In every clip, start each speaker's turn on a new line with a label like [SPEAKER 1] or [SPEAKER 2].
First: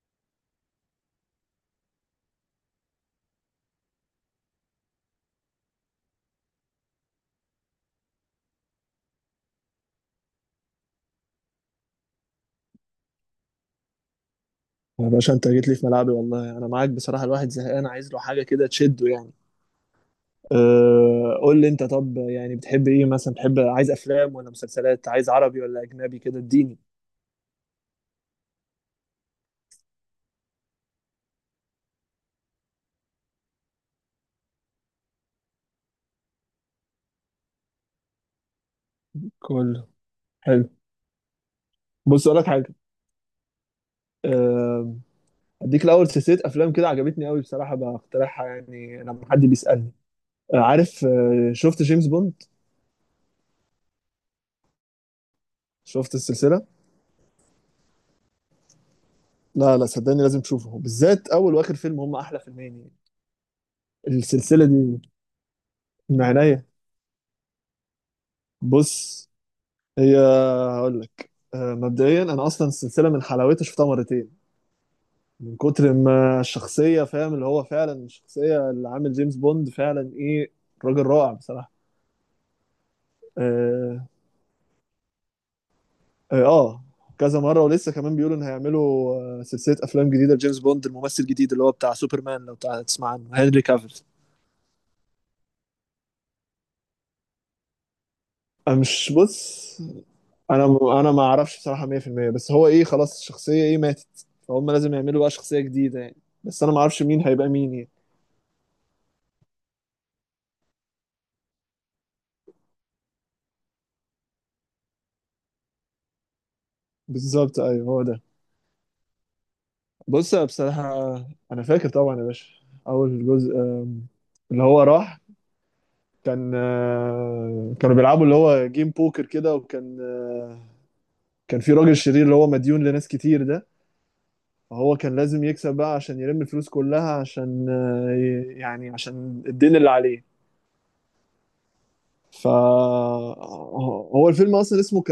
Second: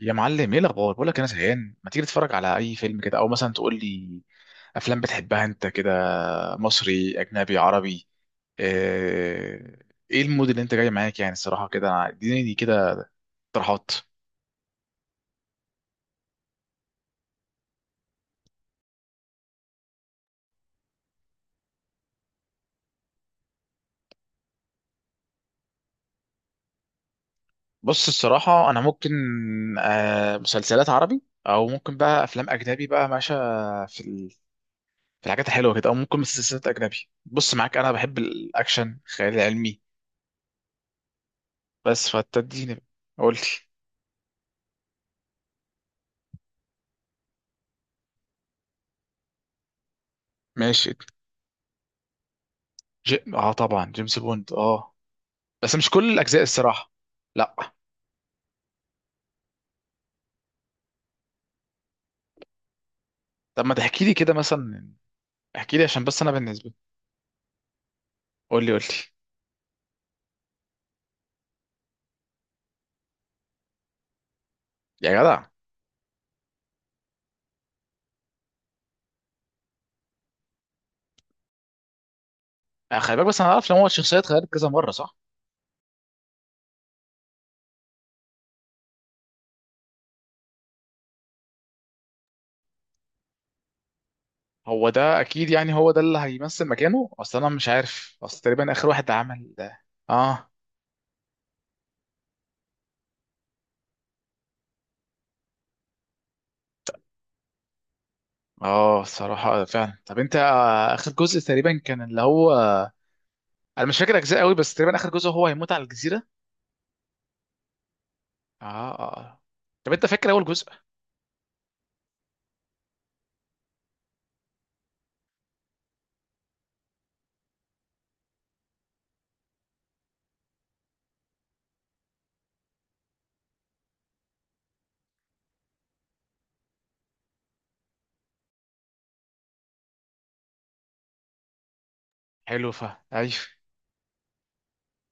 [SPEAKER 1] يا معلم، ايه الاخبار؟ بقول لك انا زهقان، ما تيجي تتفرج على اي فيلم كده، او مثلا تقول لي افلام بتحبها انت كده، مصري اجنبي عربي؟ آه، ايه المود اللي انت جاي معاك؟ يعني الصراحه كده اديني دي كده اقتراحات.
[SPEAKER 2] يا باشا، انت جيت لي في ملعبي، والله انا معاك بصراحه. الواحد زهقان، عايز له حاجه كده تشده يعني. قول لي انت، طب يعني بتحب ايه، مثلا بتحب عايز افلام ولا مسلسلات، عايز عربي ولا اجنبي، كده اديني.
[SPEAKER 1] بص، الصراحه انا ممكن مسلسلات عربي، او ممكن بقى افلام اجنبي بقى، ماشي في ال- في الحاجات الحلوه كده، او ممكن مسلسلات اجنبي. بص، معاك انا بحب الاكشن، الخيال العلمي،
[SPEAKER 2] كله حلو.
[SPEAKER 1] بس
[SPEAKER 2] بص اقول لك حاجه.
[SPEAKER 1] فتديني. قول لي.
[SPEAKER 2] أه اديك الاول سلسله افلام كده عجبتني قوي بصراحه، بقترحها يعني لما حد بيسالني.
[SPEAKER 1] ماشي.
[SPEAKER 2] عارف، شفت جيمس بوند؟
[SPEAKER 1] اه طبعا جيمس بوند، اه. بس مش كل
[SPEAKER 2] شفت
[SPEAKER 1] الاجزاء
[SPEAKER 2] السلسله؟
[SPEAKER 1] الصراحه. لا.
[SPEAKER 2] لا لا، صدقني لازم تشوفه، بالذات اول واخر فيلم هم احلى فيلمين يعني.
[SPEAKER 1] طب ما تحكي لي كده
[SPEAKER 2] السلسله دي
[SPEAKER 1] مثلا؟ احكي لي عشان
[SPEAKER 2] من
[SPEAKER 1] بس انا
[SPEAKER 2] عينيا.
[SPEAKER 1] بالنسبه. قول لي، قول لي.
[SPEAKER 2] بص، هي هقول لك، مبدئيا انا اصلا السلسله من حلاوتها شفتها مرتين.
[SPEAKER 1] يا جدع.
[SPEAKER 2] من كتر ما الشخصيه فاهم، اللي هو فعلا الشخصيه اللي عامل جيمس بوند فعلا ايه، راجل رائع بصراحه.
[SPEAKER 1] خلي بالك، بس انا عارف ان هو
[SPEAKER 2] اه,
[SPEAKER 1] الشخصيات اتغيرت كذا مره، صح؟
[SPEAKER 2] آه آه، كذا مره ولسه كمان بيقولوا ان هيعملوا سلسله افلام جديده لجيمس بوند. الممثل الجديد اللي هو بتاع سوبرمان، لو تسمع عنه، هنري كافيل.
[SPEAKER 1] هو ده اكيد، يعني هو ده اللي هيمثل مكانه. اصل انا مش عارف، اصل تقريبا
[SPEAKER 2] انا
[SPEAKER 1] اخر واحد
[SPEAKER 2] مش
[SPEAKER 1] عمل
[SPEAKER 2] بص
[SPEAKER 1] ده. اه،
[SPEAKER 2] انا انا ما اعرفش بصراحه 100%. بس هو ايه، خلاص الشخصيه ايه ماتت، فهم لازم يعملوا بقى شخصيه جديده يعني، بس انا ما اعرفش مين هيبقى مين يعني.
[SPEAKER 1] اه. الصراحه فعلا. طب انت اخر جزء تقريبا كان اللي هو، انا مش فاكر اجزاء قوي، بس تقريبا اخر جزء هو هيموت على الجزيره.
[SPEAKER 2] بالظبط، ايوه، هو ده.
[SPEAKER 1] اه. اه، آه. طب انت فاكر
[SPEAKER 2] بص
[SPEAKER 1] اول
[SPEAKER 2] أنا
[SPEAKER 1] جزء؟
[SPEAKER 2] بصراحة انا فاكر طبعا يا باشا. اول جزء، اللي هو راح، كانوا بيلعبوا اللي هو جيم بوكر كده، وكان آه، كان في راجل شرير اللي هو مديون لناس كتير ده. فهو كان لازم يكسب بقى عشان يلم الفلوس كلها، عشان يعني عشان الدين اللي عليه. ف
[SPEAKER 1] حلو، فا ايوه.
[SPEAKER 2] آه، هو الفيلم اصلا اسمه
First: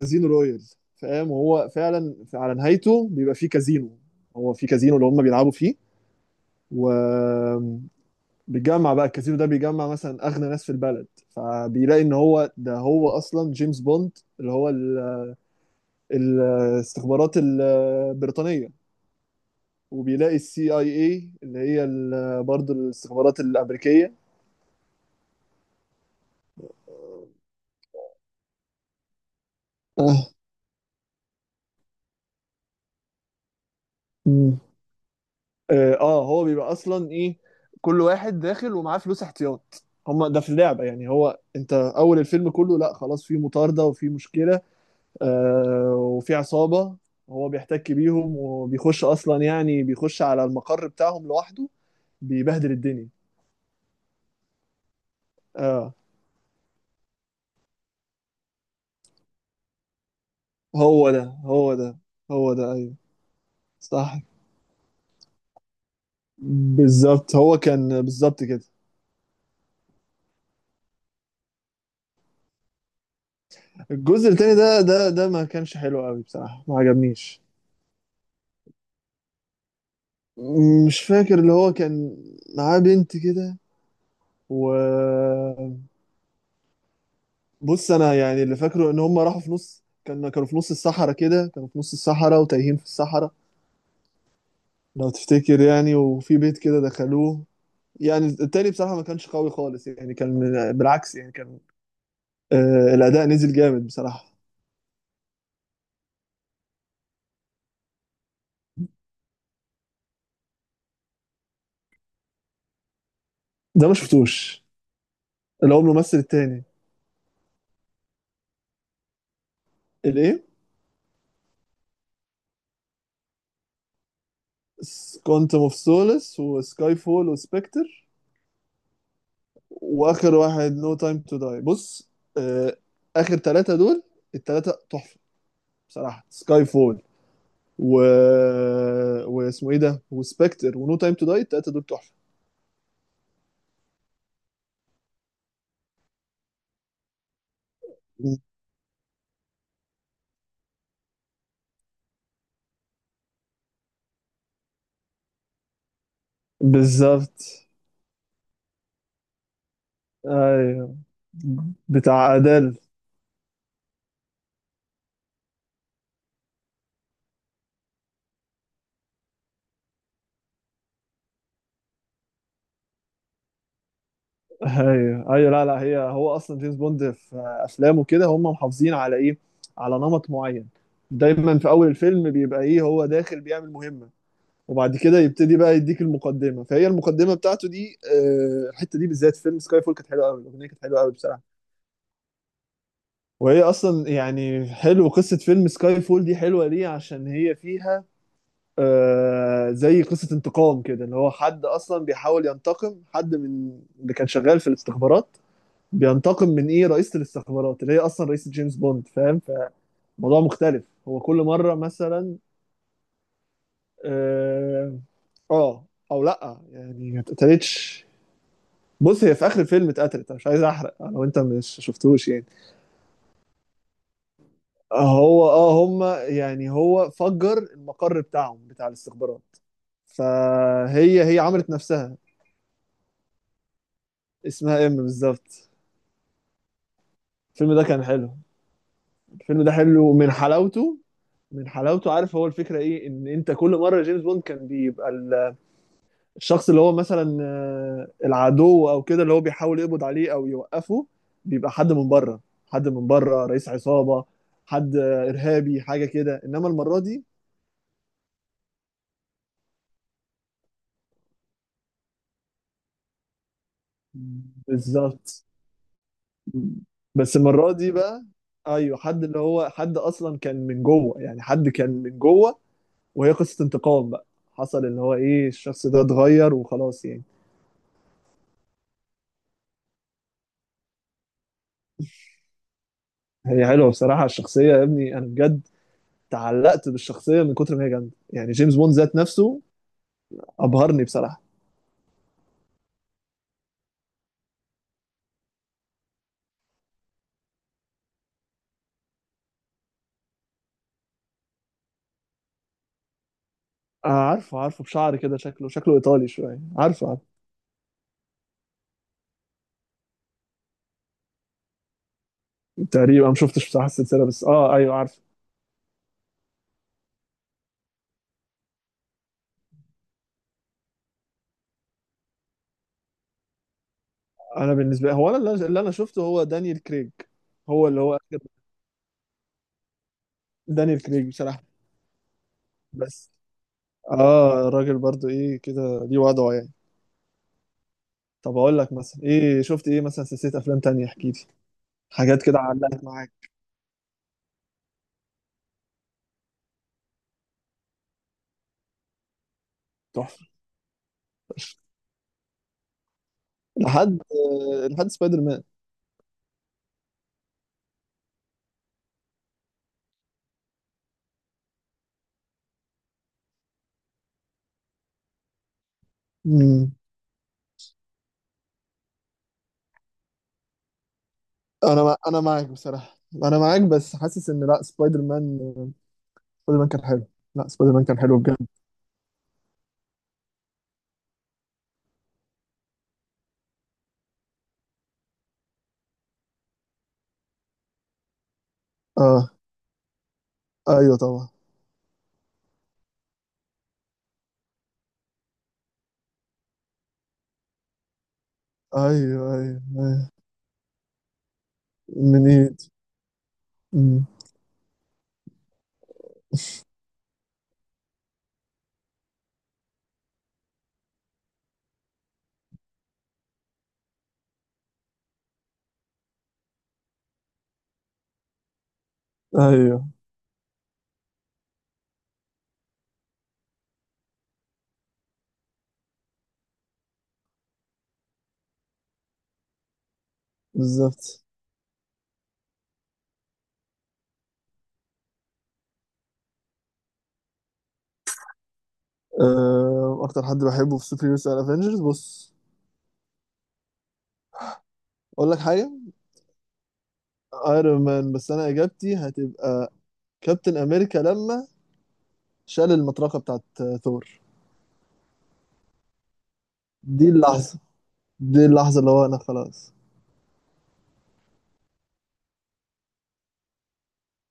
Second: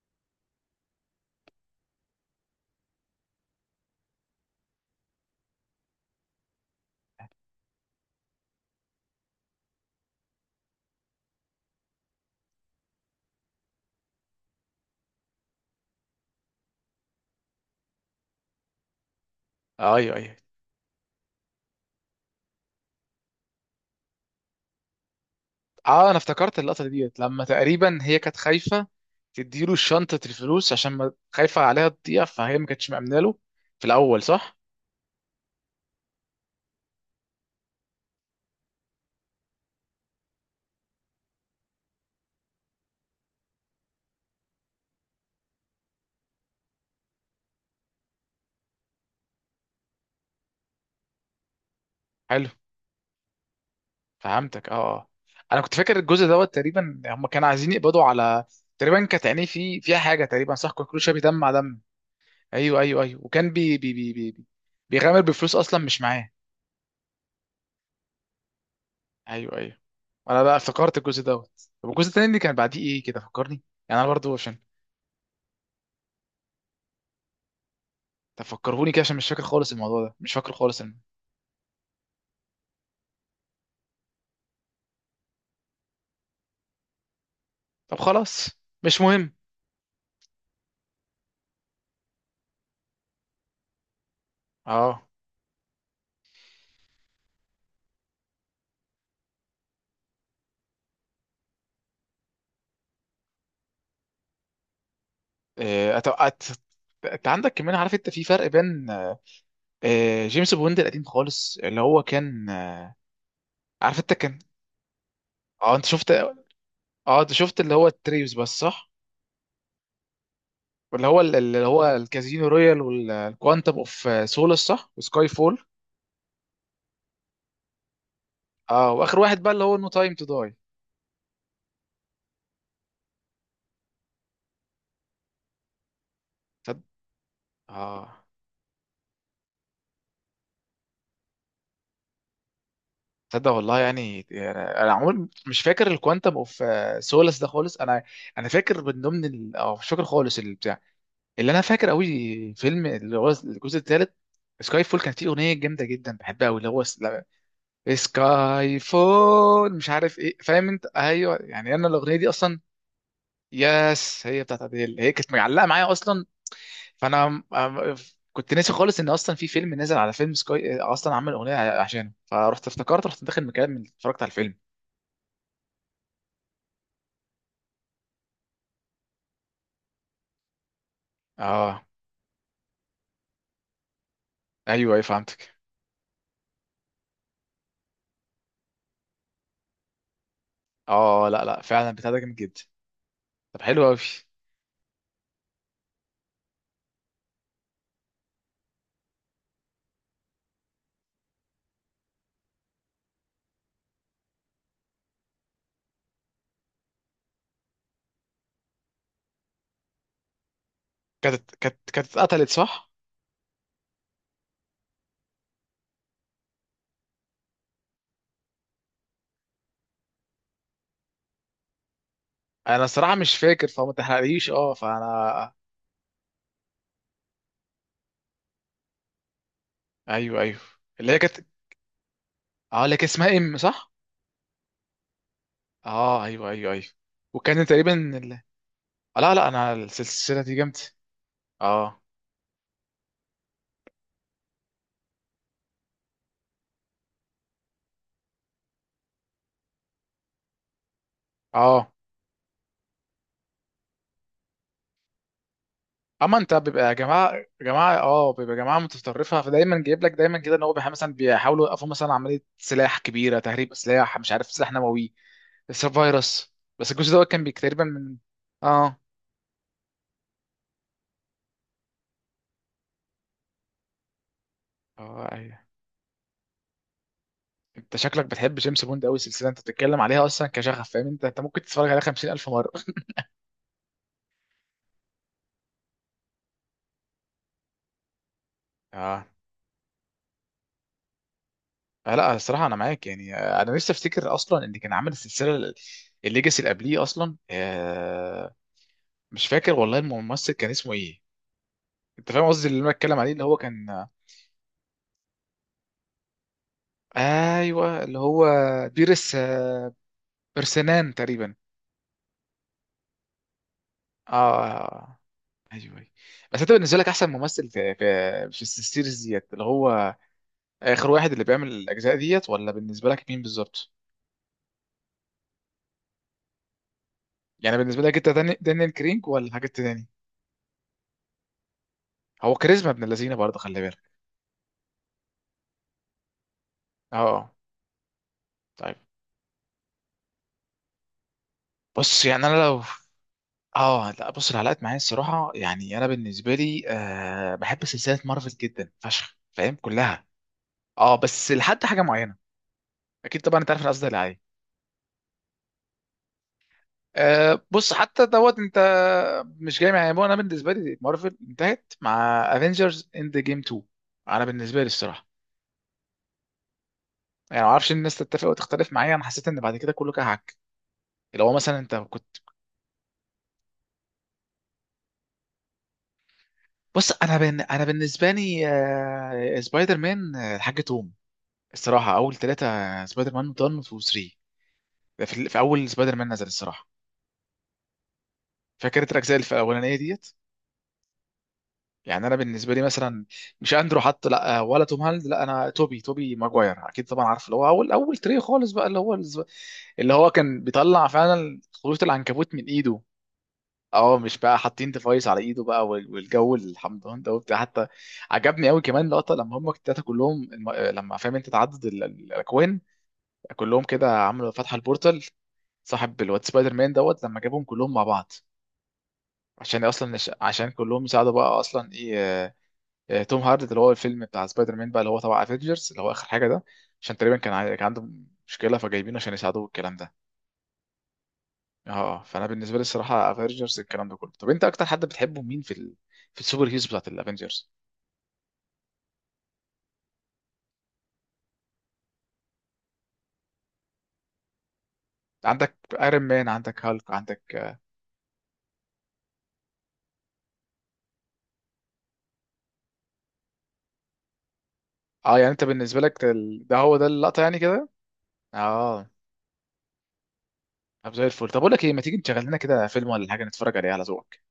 [SPEAKER 2] كازينو رويال، فاهم؟ وهو فعلا على نهايته بيبقى فيه كازينو، هو في كازينو اللي هم بيلعبوا فيه، و بيجمع بقى، الكازينو ده بيجمع مثلا اغنى ناس في البلد. فبيلاقي ان هو ده، هو اصلا جيمس بوند اللي هو الاستخبارات البريطانيه،
[SPEAKER 1] ايوه، ايوه.
[SPEAKER 2] وبيلاقي السي اي اي اللي هي برضه الاستخبارات الامريكيه.
[SPEAKER 1] اه، انا افتكرت اللقطه ديت لما تقريبا هي كانت خايفه تديله شنطه
[SPEAKER 2] اه.
[SPEAKER 1] الفلوس، عشان ما خايفه عليها تضيع، فهي ما كانتش مأمنه له في الاول، صح؟
[SPEAKER 2] مم. اه، هو بيبقى اصلا ايه، كل واحد داخل ومعاه فلوس احتياط. هما ده في اللعبه يعني، هو انت اول الفيلم كله، لا خلاص في مطارده وفي مشكله وفي عصابة. هو بيحتك بيهم وبيخش أصلا، يعني بيخش على المقر بتاعهم لوحده،
[SPEAKER 1] حلو،
[SPEAKER 2] بيبهدل الدنيا.
[SPEAKER 1] فهمتك. اه، اه. انا كنت
[SPEAKER 2] اه،
[SPEAKER 1] فاكر الجزء دوت، تقريبا هم كانوا عايزين يقبضوا على، تقريبا كانت عينيه في فيها حاجه تقريبا، صح؟ كان كل
[SPEAKER 2] هو
[SPEAKER 1] شويه
[SPEAKER 2] ده،
[SPEAKER 1] بيدمع
[SPEAKER 2] هو
[SPEAKER 1] دم.
[SPEAKER 2] ده، هو ده،
[SPEAKER 1] ايوه،
[SPEAKER 2] أيوه،
[SPEAKER 1] ايوه، ايوه. وكان
[SPEAKER 2] صح،
[SPEAKER 1] بيغامر بفلوس اصلا مش معاه.
[SPEAKER 2] بالظبط، هو كان بالظبط كده.
[SPEAKER 1] ايوه، ايوه. انا بقى افتكرت الجزء دوت. طب الجزء التاني اللي كان بعديه ايه كده فكرني؟ يعني انا
[SPEAKER 2] الجزء
[SPEAKER 1] برضو
[SPEAKER 2] التاني
[SPEAKER 1] عشان
[SPEAKER 2] ده ما كانش حلو قوي بصراحة، ما عجبنيش.
[SPEAKER 1] تفكرهوني كده، عشان مش فاكر خالص الموضوع ده، مش فاكر خالص.
[SPEAKER 2] مش فاكر، اللي هو كان معاه بنت كده، و بص
[SPEAKER 1] طب
[SPEAKER 2] انا يعني،
[SPEAKER 1] خلاص،
[SPEAKER 2] اللي فاكره ان
[SPEAKER 1] مش
[SPEAKER 2] هم
[SPEAKER 1] مهم.
[SPEAKER 2] راحوا في نص، كانوا في نص الصحراء كده، كانوا في نص الصحراء وتايهين في الصحراء،
[SPEAKER 1] اه.
[SPEAKER 2] لو تفتكر يعني، وفي بيت كده دخلوه. يعني التاني بصراحة ما كانش قوي خالص يعني، كان بالعكس يعني، كان الأداء نزل جامد بصراحة.
[SPEAKER 1] إيه، انت عندك كمان، عارف انت، في فرق بين جيمس بوند القديم خالص اللي هو كان،
[SPEAKER 2] ده ما
[SPEAKER 1] عارف انت كان.
[SPEAKER 2] شفتوش اللي
[SPEAKER 1] اه،
[SPEAKER 2] هو
[SPEAKER 1] انت شفت،
[SPEAKER 2] الممثل التاني.
[SPEAKER 1] اه، انت شفت اللي هو التريوس بس، صح؟
[SPEAKER 2] الإيه؟
[SPEAKER 1] واللي هو اللي هو الكازينو رويال، والكوانتم اوف سولس، صح؟ وسكاي
[SPEAKER 2] كوانتم
[SPEAKER 1] فول.
[SPEAKER 2] اوف سولس وسكاي فول وسبكتر،
[SPEAKER 1] اه، واخر واحد بقى اللي هو نو تايم تو
[SPEAKER 2] وآخر
[SPEAKER 1] داي.
[SPEAKER 2] واحد نو تايم تو داي. بص، آه آخر ثلاثة دول الثلاثة تحفة بصراحة. سكاي
[SPEAKER 1] تصدق،
[SPEAKER 2] فول و...
[SPEAKER 1] اه.
[SPEAKER 2] واسمه إيه ده؟ وسبكتر ونو تايم تو داي، الثلاثة دول تحفة.
[SPEAKER 1] تصدق والله. يعني انا عمري مش فاكر الكوانتم اوف سولس ده خالص، انا. انا فاكر من ضمن اه مش فاكر خالص البتاع. اللي انا فاكر قوي فيلم اللي هو الجزء الثالث سكاي فول، كانت فيه اغنيه جامده جدا بحبها قوي، اللي هو لا،
[SPEAKER 2] بالظبط،
[SPEAKER 1] سكاي فول مش عارف ايه، فاهم انت،
[SPEAKER 2] ايوه،
[SPEAKER 1] ايوه. يعني انا الاغنيه دي
[SPEAKER 2] بتاع
[SPEAKER 1] اصلا،
[SPEAKER 2] ادل.
[SPEAKER 1] يس، هي بتاعت اديل، هي كانت معلقه معايا اصلا. فانا أم- كنت ناسي خالص ان اصلا في فيلم نزل على فيلم سكاي، اصلا عمل اغنيه عشانه، فرحت افتكرت رحت داخل مكان من اتفرجت على الفيلم.
[SPEAKER 2] ايوه ايوه، لا لا، هو اصلا جيمس بوند في افلامه كده، هم محافظين على ايه، على نمط معين. دايما في
[SPEAKER 1] اه،
[SPEAKER 2] اول الفيلم بيبقى ايه، هو داخل بيعمل مهمه،
[SPEAKER 1] ايوه،
[SPEAKER 2] وبعد
[SPEAKER 1] ايوه،
[SPEAKER 2] كده
[SPEAKER 1] فهمتك.
[SPEAKER 2] يبتدي بقى يديك المقدمه. فهي المقدمه بتاعته دي، الحته دي بالذات في فيلم سكاي فول كانت حلوه قوي، الاغنيه كانت حلوه قوي
[SPEAKER 1] اه،
[SPEAKER 2] بصراحه.
[SPEAKER 1] لا، لا، فعلا بتاع ده جامد جدا. طب
[SPEAKER 2] وهي
[SPEAKER 1] حلو قوي.
[SPEAKER 2] اصلا يعني، حلو قصه فيلم سكاي فول دي حلوه ليه، عشان هي فيها زي قصه انتقام كده، اللي هو حد اصلا بيحاول ينتقم، حد من اللي كان شغال في الاستخبارات. بينتقم من ايه، رئيسة الاستخبارات اللي هي اصلا رئيسة جيمس بوند، فاهم؟ فموضوع مختلف، هو كل
[SPEAKER 1] كانت
[SPEAKER 2] مرة
[SPEAKER 1] كانت كانت
[SPEAKER 2] مثلا.
[SPEAKER 1] اتقتلت، صح؟
[SPEAKER 2] اه، آه، او لا يعني، ما اتقتلتش. بص هي في اخر الفيلم اتقتلت، أنا مش عايز احرق لو انت مش شفتوش يعني.
[SPEAKER 1] انا الصراحه مش فاكر، فما تحرقليش. اه،
[SPEAKER 2] هو
[SPEAKER 1] فانا،
[SPEAKER 2] اه هما يعني هو فجر المقر بتاعهم بتاع الاستخبارات،
[SPEAKER 1] ايوه، ايوه، اللي هي
[SPEAKER 2] فهي
[SPEAKER 1] كانت،
[SPEAKER 2] عملت نفسها.
[SPEAKER 1] اه اللي كانت اسمها ام، صح؟
[SPEAKER 2] اسمها ام بالظبط.
[SPEAKER 1] اه، ايوه، ايوه، ايوه. وكان
[SPEAKER 2] الفيلم ده
[SPEAKER 1] تقريبا
[SPEAKER 2] كان حلو،
[SPEAKER 1] آه، لا، لا،
[SPEAKER 2] الفيلم
[SPEAKER 1] انا
[SPEAKER 2] ده حلو من
[SPEAKER 1] السلسله دي جامده.
[SPEAKER 2] حلاوته من
[SPEAKER 1] اه،
[SPEAKER 2] حلاوته عارف. هو الفكره ايه، ان انت كل مره جيمس بوند كان بيبقى الشخص، اللي هو مثلا العدو او كده، اللي هو بيحاول يقبض عليه او يوقفه، بيبقى
[SPEAKER 1] اه.
[SPEAKER 2] حد من بره، حد من بره، رئيس عصابة، حد ارهابي، حاجة
[SPEAKER 1] اما
[SPEAKER 2] كده.
[SPEAKER 1] انت
[SPEAKER 2] انما
[SPEAKER 1] بيبقى
[SPEAKER 2] المرة دي
[SPEAKER 1] جماعه جماعه اه بيبقى جماعه متطرفه، فدايما جايب لك دايما كده ان هو مثلا بيحاولوا يوقفوا مثلا عمليه سلاح كبيره، تهريب سلاح، مش عارف سلاح نووي،
[SPEAKER 2] بالظبط،
[SPEAKER 1] بس فيروس. بس الجزء ده
[SPEAKER 2] بس
[SPEAKER 1] كان
[SPEAKER 2] المرة
[SPEAKER 1] تقريبا
[SPEAKER 2] دي
[SPEAKER 1] من.
[SPEAKER 2] بقى ايوه،
[SPEAKER 1] اه،
[SPEAKER 2] حد اللي هو، حد اصلا كان من جوه يعني، حد كان من جوه، وهي قصة انتقام بقى. حصل اللي هو
[SPEAKER 1] اه،
[SPEAKER 2] ايه،
[SPEAKER 1] أيوة.
[SPEAKER 2] الشخص ده اتغير وخلاص يعني.
[SPEAKER 1] انت شكلك بتحب جيمس بوند قوي، السلسله انت بتتكلم عليها اصلا كشغف، فاهم انت ممكن تتفرج عليها 50,000 مره.
[SPEAKER 2] هي حلوة بصراحة الشخصية، يا ابني انا بجد تعلقت بالشخصية من كتر ما هي جامدة، يعني جيمس بوند ذات
[SPEAKER 1] اه،
[SPEAKER 2] نفسه ابهرني بصراحه.
[SPEAKER 1] لا الصراحه انا معاك، يعني انا لسه افتكر اصلا ان كان عامل السلسله الليجاسي اللي قبليه اصلا، مش فاكر والله الممثل كان اسمه ايه. انت فاهم قصدي اللي انا بتكلم عليه، اللي هو كان،
[SPEAKER 2] آه، عارفه عارفه، بشعر كده، شكله شكله ايطالي شويه، عارفه عارفه.
[SPEAKER 1] ايوه اللي هو بيرس، برسنان تقريبا.
[SPEAKER 2] تقريبا ما شفتش بصراحه السلسله،
[SPEAKER 1] اه،
[SPEAKER 2] بس اه ايوه
[SPEAKER 1] آه.
[SPEAKER 2] عارفه.
[SPEAKER 1] ايوه، أيوة. بس انت بالنسبه لك احسن ممثل في السيريز ديت، اللي هو اخر واحد اللي بيعمل الاجزاء ديت، ولا بالنسبه لك مين بالظبط؟
[SPEAKER 2] انا بالنسبه لي، هو انا اللي انا شفته هو دانيال كريج.
[SPEAKER 1] يعني
[SPEAKER 2] هو اللي
[SPEAKER 1] بالنسبه
[SPEAKER 2] هو
[SPEAKER 1] لك انت
[SPEAKER 2] آخر،
[SPEAKER 1] دانيال كرينج، ولا حاجه تاني؟
[SPEAKER 2] دانيال كريج بصراحه.
[SPEAKER 1] هو كاريزما ابن
[SPEAKER 2] بس
[SPEAKER 1] اللذينه برضه، خلي بالك.
[SPEAKER 2] اه، الراجل برضو ايه كده، ليه وضعه يعني.
[SPEAKER 1] اه.
[SPEAKER 2] طب اقول لك
[SPEAKER 1] طيب،
[SPEAKER 2] مثلا ايه، شفت ايه مثلا سلسله افلام تانية، احكي لي،
[SPEAKER 1] بص
[SPEAKER 2] حاجات
[SPEAKER 1] يعني انا
[SPEAKER 2] كده
[SPEAKER 1] لو،
[SPEAKER 2] علقت معاك.
[SPEAKER 1] اه لا بص العلاقات معايا الصراحه، يعني انا بالنسبه لي بحب سلسله مارفل جدا فشخ، فاهم كلها.
[SPEAKER 2] تحفه
[SPEAKER 1] اه، بس لحد حاجه معينه. اكيد طبعا انت عارف انا قصدي
[SPEAKER 2] لحد
[SPEAKER 1] على ايه.
[SPEAKER 2] لحد سبايدر مان.
[SPEAKER 1] بص، حتى دوت انت مش جاي معايا. انا بالنسبه لي مارفل انتهت مع افنجرز اند جيم 2. انا بالنسبه لي الصراحه،
[SPEAKER 2] مم.
[SPEAKER 1] يعني ما اعرفش، الناس تتفق وتختلف معايا، انا حسيت ان بعد كده كله كهك. اللي هو مثلا انت كنت،
[SPEAKER 2] انا معاك بصراحه، انا معاك، بس حاسس ان لا، سبايدر مان كان
[SPEAKER 1] بص
[SPEAKER 2] حلو. لا،
[SPEAKER 1] انا
[SPEAKER 2] سبايدر مان كان
[SPEAKER 1] بالنسبه
[SPEAKER 2] حلو بجد.
[SPEAKER 1] لي سبايدر مان، الحاج توم. الصراحه اول ثلاثه سبايدر مان 1 و 3، ده في اول سبايدر مان نزل الصراحه، فاكر التلات اجزاء
[SPEAKER 2] اه،
[SPEAKER 1] الاولانيه ديت.
[SPEAKER 2] ايوه طبعا،
[SPEAKER 1] يعني انا بالنسبه لي مثلا، مش اندرو حتى، لا، ولا توم هولاند، لا، انا توبي، ماجواير اكيد طبعا، عارف اللي هو اول اول تري خالص بقى، اللي هو
[SPEAKER 2] ايوه ايوه,
[SPEAKER 1] اللي هو
[SPEAKER 2] أيوة.
[SPEAKER 1] كان بيطلع فعلا خيوط
[SPEAKER 2] من
[SPEAKER 1] العنكبوت من
[SPEAKER 2] ايد.
[SPEAKER 1] ايده. اه،
[SPEAKER 2] أمم.
[SPEAKER 1] مش بقى حاطين ديفايس على ايده بقى، والجو الحمضان ده وبتاع حتى. عجبني قوي كمان لقطه لما هم التلاته كلهم، لما فاهم انت تعدد الاكوان، كلهم كده عملوا فتحه البورتال، صاحب الواد سبايدر مان دوت لما جابهم كلهم مع بعض عشان
[SPEAKER 2] ايوه
[SPEAKER 1] اصلا عشان كلهم يساعدوا بقى اصلا ايه، توم هاردي اللي هو الفيلم بتاع سبايدر مان بقى، اللي هو تبع افنجرز، اللي هو اخر حاجه ده. عشان تقريبا كان كان عنده مشكله فجايبينه عشان يساعدوه الكلام ده.
[SPEAKER 2] بالظبط.
[SPEAKER 1] اه، فانا بالنسبه لي الصراحه افنجرز الكلام ده كله. طب انت اكتر حد بتحبه مين في السوبر هيروز بتاعت الافنجرز؟
[SPEAKER 2] اكتر حد بحبه في سوبر هيروز على افنجرز، بص اقول لك
[SPEAKER 1] عندك
[SPEAKER 2] حاجه.
[SPEAKER 1] ايرون مان، عندك هالك، عندك.
[SPEAKER 2] ايرون مان، بس انا اجابتي هتبقى كابتن امريكا لما شال المطرقه بتاعت ثور.
[SPEAKER 1] اه، يعني انت بالنسبه لك ده ده هو ده
[SPEAKER 2] دي
[SPEAKER 1] اللقطه يعني
[SPEAKER 2] اللحظه،
[SPEAKER 1] كده.
[SPEAKER 2] دي اللحظه
[SPEAKER 1] اه.
[SPEAKER 2] اللي هو انا خلاص.
[SPEAKER 1] طب زي الفل. طب اقول لك ايه، ما تيجي نشغل لنا كده فيلم ولا حاجه نتفرج عليه على ذوقك؟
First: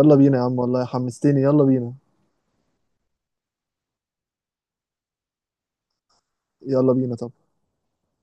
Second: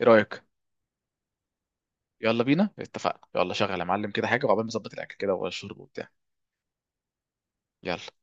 [SPEAKER 1] ايه
[SPEAKER 2] بينا يا
[SPEAKER 1] رايك؟
[SPEAKER 2] عم، والله حمستني، يلا بينا،
[SPEAKER 1] يلا بينا، اتفقنا. يلا شغل يا معلم كده حاجه، وعقبال ما نظبط الاكل كده والشرب وبتاع.
[SPEAKER 2] يلا بينا، طب.
[SPEAKER 1] يلا.